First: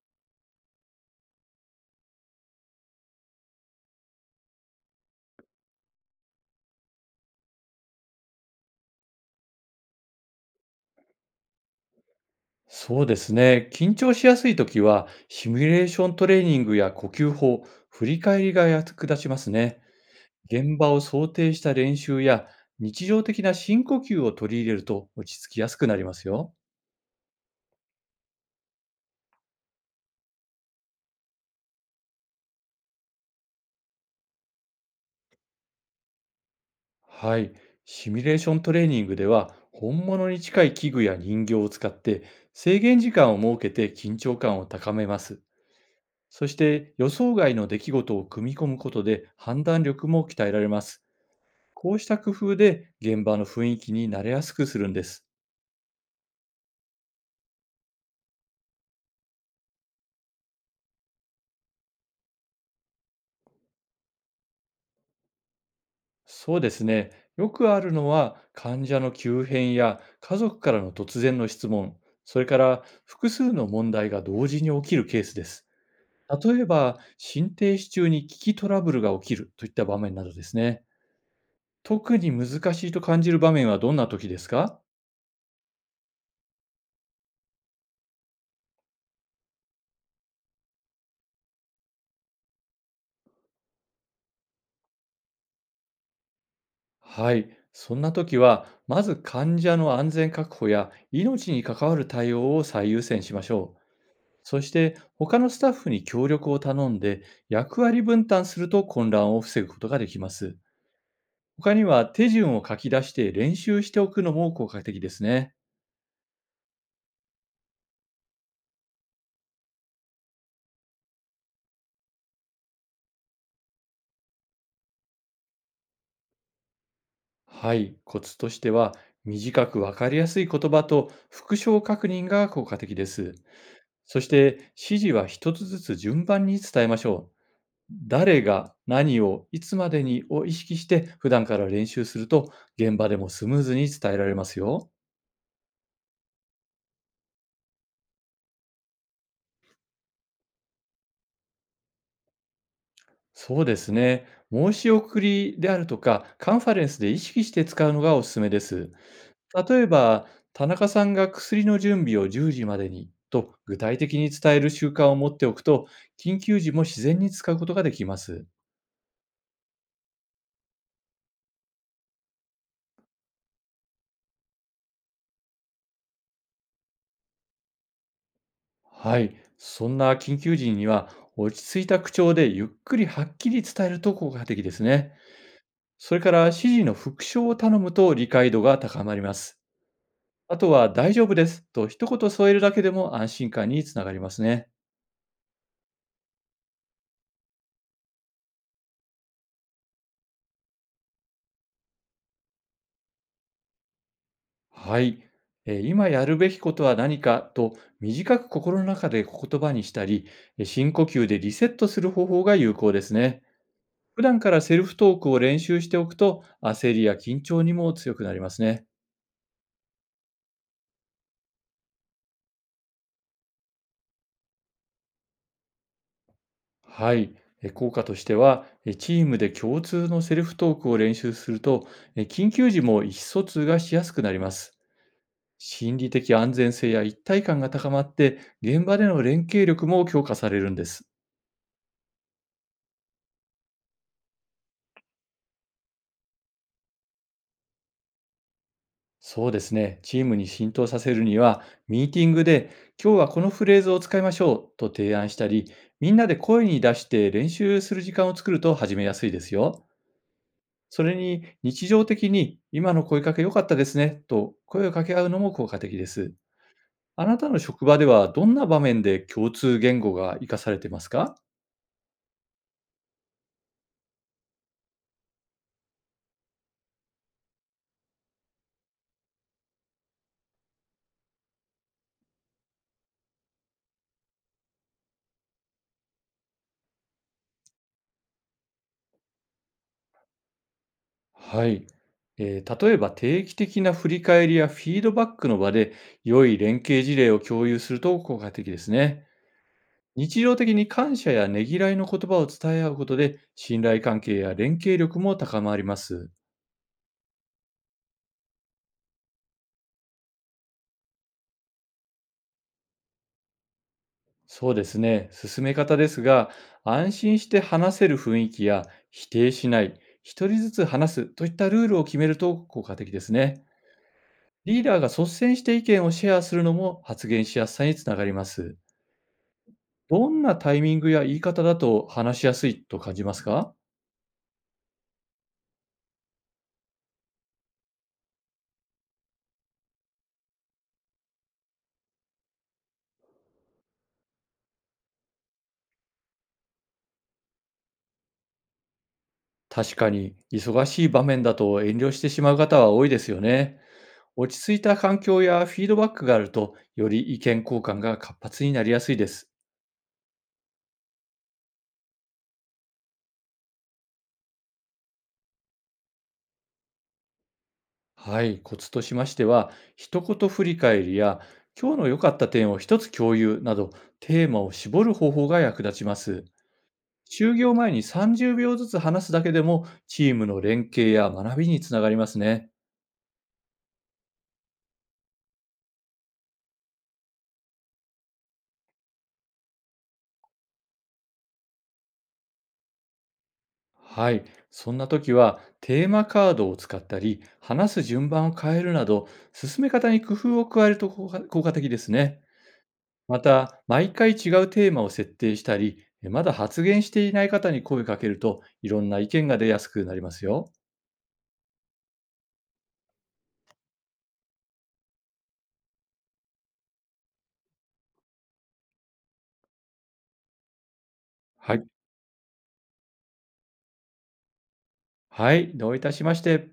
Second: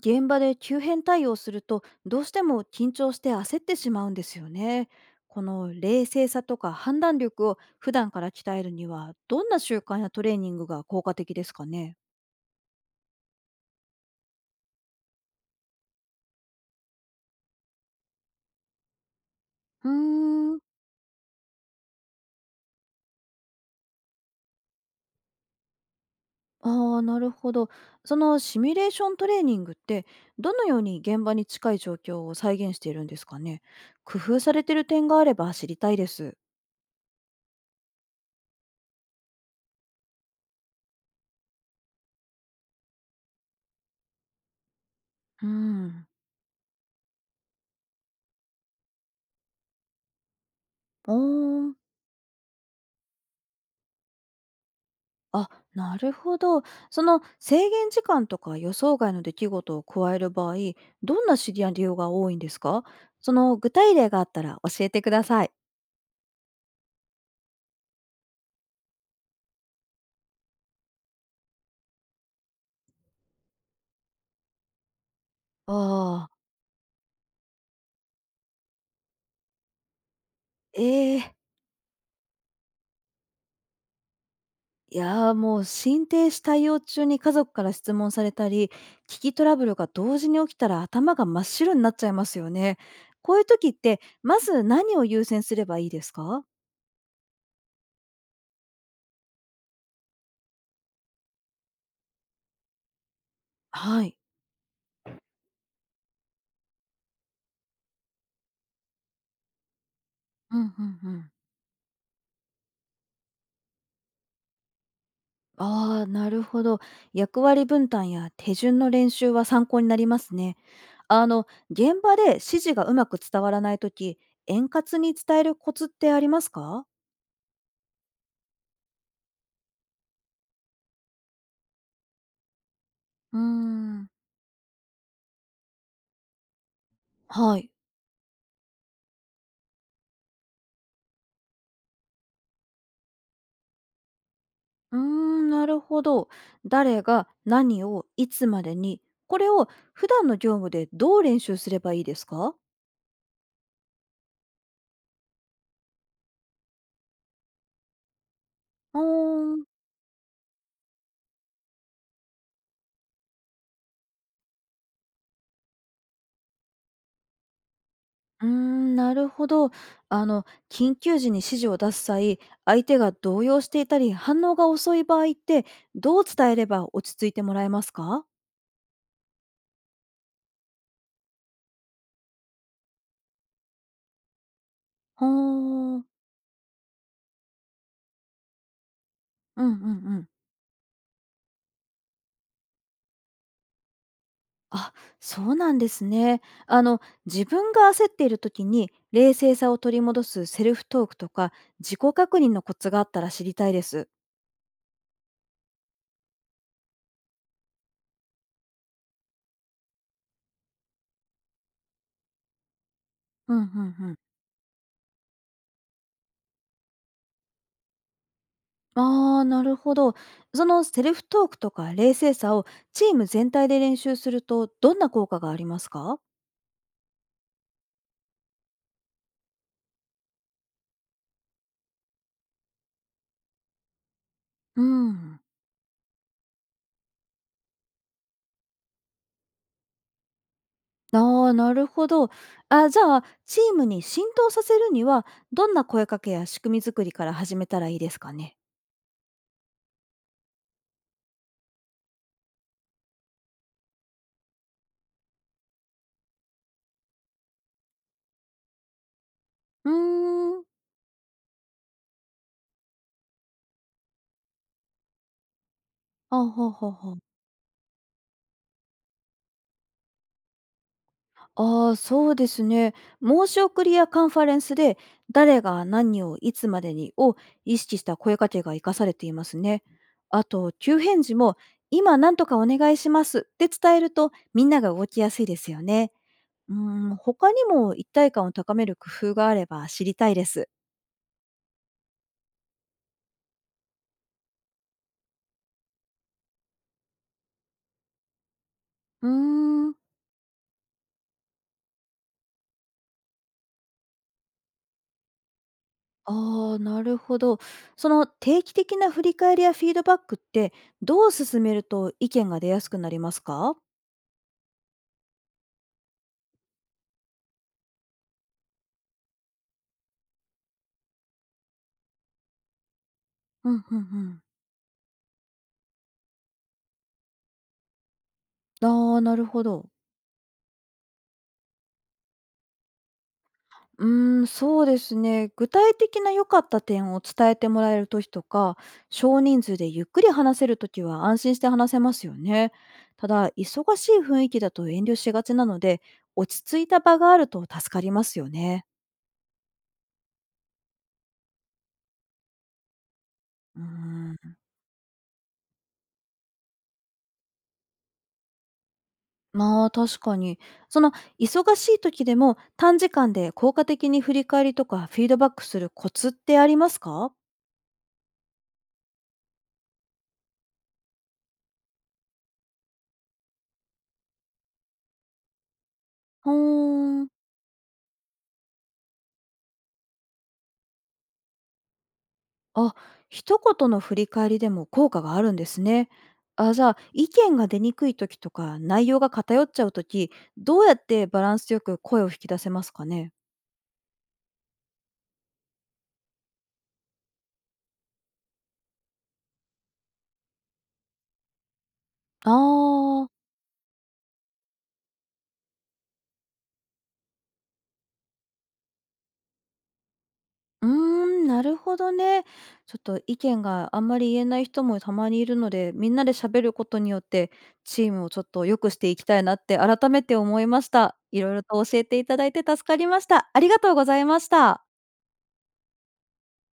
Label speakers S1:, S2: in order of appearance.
S1: 現場で急変対応するとどうしても緊張して焦ってしまうんですよね。この冷静さとか判断力を普段から鍛えるにはどんな習慣やトレーニングが効果的ですかね。
S2: そうですね。緊張しやすいときは、シミュレーショントレーニングや呼吸法、振り返りが役立ちますね。
S1: うーん。
S2: 現場を想定した練習や、日常的な深呼吸を取り入れると落ち着きやすくなりますよ。
S1: あーなるほど。そのシミュレーショントレーニングってどのように現場に近い状況を再現しているんですかね。工夫されてる点があれば知りたいです。
S2: はい。シミュレーショントレーニングでは、本物に近い器具や人形を使って、制限時間を設けて緊張感を高めます。
S1: うーん。
S2: そして、予想外の出来事を組み込むことで判断力も鍛えられます。
S1: おー。
S2: こうした工夫で現場の雰囲気に慣れやすくするんです。
S1: あ、なるほど。その制限時間とか予想外の出来事を加える場合、どんなシナリオが多いんですか？その具体例があったら教えてください。
S2: そうですね。よくあるのは、患者の急変や家族からの突然の質問、それから複数の問題が同時に起きるケースです。
S1: ああ、
S2: 例えば、心停止中に危機トラブルが起きるといった場面などですね。
S1: ええ。
S2: 特に難しいと感じる場面はどんな時ですか？
S1: いやー、もう心停止対応中に家族から質問されたり、危機トラブルが同時に起きたら頭が真っ白になっちゃいますよね。こういう時って、まず何を優先すればいいですか？
S2: はい。そんな時は、まず患者の安全確保や命に関わる対応を最優先しましょう。
S1: はい。
S2: そして、他のスタッフに協力を頼んで役割分担すると、混乱を防ぐことができま
S1: う
S2: す。
S1: んうんうん。
S2: 他には、手順を書き出して練習しておくのも効果的ですね。
S1: ああ、なるほど。役割分担や手順の練習は参考になりますね。現場で指示がうまく伝わらないとき、円滑に伝えるコツってありますか。
S2: はい、コツとしては、短くわかりやすい言葉と復唱確認が効果的です。
S1: うーん、
S2: そして、指示は一つずつ順番に伝えましょう。
S1: はい。
S2: 誰が何をいつまでにを意識して普段から練習すると、現場でもスムーズに伝えられますよ。
S1: うーん、なるほど。誰が何をいつまでに、これを普段の業務でどう練習すればいいですか。
S2: そうですね。申し送りであるとか、カンファレンスで意識して使うのがおすすめです。
S1: うーん。
S2: 例えば、田中さんが薬の準備を10時までにと具体的に伝える習慣を持っておくと、緊急時も自然に使うことができま
S1: う
S2: す。
S1: ーん、なるほど。あの、緊急時に指示を出す際、相手が動揺していたり、反応が遅い場合って、どう伝えれば落ち着いてもらえますか。
S2: はい。そんな緊急時には、落ち着いた口調でゆっくりはっきり伝えると効果的ですね。
S1: ほーん。
S2: それから、指示の復唱を頼むと理解度が高まります。
S1: うんうんうん。
S2: あとは、大丈夫ですと一言添えるだけでも安心感につながりますね。
S1: あ、そうなんですね。自分が焦っている時に、冷静さを取り戻すセルフトークとか、自己確認のコツがあったら知りたいです。
S2: はい。今やるべきことは何かと短く心の中で言葉にしたり、深呼吸でリセットする方法が有効ですね。
S1: うんうんうん。
S2: 普段からセルフトークを練習しておくと、焦りや緊張にも強くなりますね。
S1: ああ、なるほど。そのセルフトークとか冷静さをチーム全体で練習するとどんな効果がありますか。
S2: はい。効果としては、チームで共通のセルフトークを練習すると、緊急時も意思疎通がしやすくなります。
S1: うん。
S2: 心理的安全性や一体感が高まって、現場での連携力も強化されるんです。
S1: ああ、なるほど。あじゃあ、チームに浸透させるには、どんな声かけや仕組み作りから始めたらいいですかね。
S2: そうですね。チームに浸透させるには、ミーティングで、今日はこのフレーズを使いましょうと提案したり、みんなで声に出して練習する時間を作ると始めやすいですよ。
S1: うーん。
S2: それに、日常的に、今の声かけ良かったですねと声を掛け合うのも効果的です。
S1: あほうほうほう。
S2: あなたの職場では、どんな場面で共通言語が活かされてますか？
S1: ああ、そうですね。申し送りやカンファレンスで、誰が何をいつまでにを意識した声かけが生かされていますね。あと、急返事も、今何とかお願いしますって伝えると、みんなが動きやすいですよね。うーん、他にも一体感を高める工夫があれば知りたいです。
S2: はい。例えば、定期的な振り返りやフィードバックの場で良い連携事例を共有すると効果的ですね。
S1: うーん。
S2: 日常的に感謝やねぎらいの言葉を伝え合うことで、信頼関係や連携力も高まります。
S1: ああ、なるほど。その定期的な振り返りやフィードバックって、どう進めると意見が出やすくなりますか。
S2: そうですね、進め方ですが、安心して話せる雰囲気や、否定しない、一人ずつ話すといったルールを決めると効果的ですね。
S1: うんうんうん。
S2: リーダーが率先して意見をシェアするのも、発言しやすさにつながります。
S1: ああ、なるほど。
S2: どんなタイミングや言い方だと話しやすいと感じますか？
S1: うーん、そうですね。具体的な良かった点を伝えてもらえる時とか、少人数でゆっくり話せる時は安心して話せますよね。ただ、忙しい雰囲気だと遠慮しがちなので、落ち着いた場があると助かりますよね。
S2: 確かに、忙しい場面だと遠慮してしまう方は多いですよね。
S1: うーん、
S2: 落ち着いた環境やフィードバックがあると、より意見交換が活発になりやすいです。
S1: まあ確かに。その忙しい時でも短時間で効果的に振り返りとかフィードバックするコツってありますか？
S2: はい、コツとしましては、一言振り返りや、今日の良かった点を一つ共有など、テーマを絞る方法が役立ちます。
S1: ふーん。
S2: 就業前に30秒ずつ話すだけでも、チームの連携や学びにつながりますね。
S1: あ、一言の振り返りでも効果があるんですね。あ、じゃあ、意見が出にくい時とか、内容が偏っちゃう時、どうやってバランスよく声を引き出せますかね？
S2: はい、そんな時は、テーマカードを使ったり、話す順番を変えるなど、進め方に工夫を加えると効果的ですね。
S1: ああ、
S2: また、毎回違うテーマを設定したり、まだ発言していない方に声かけると、いろんな意見が出やすくなりますよ。
S1: うーん、なるほどね。ちょっと意見があんまり言えない人もたまにいるので、みんなで喋ることによって、チームをちょっと良くしていきたいなって改めて思いました。いろいろ
S2: は
S1: と
S2: い。
S1: 教えていただいて助かりました。ありがとうございました。
S2: はい。どういたしまして。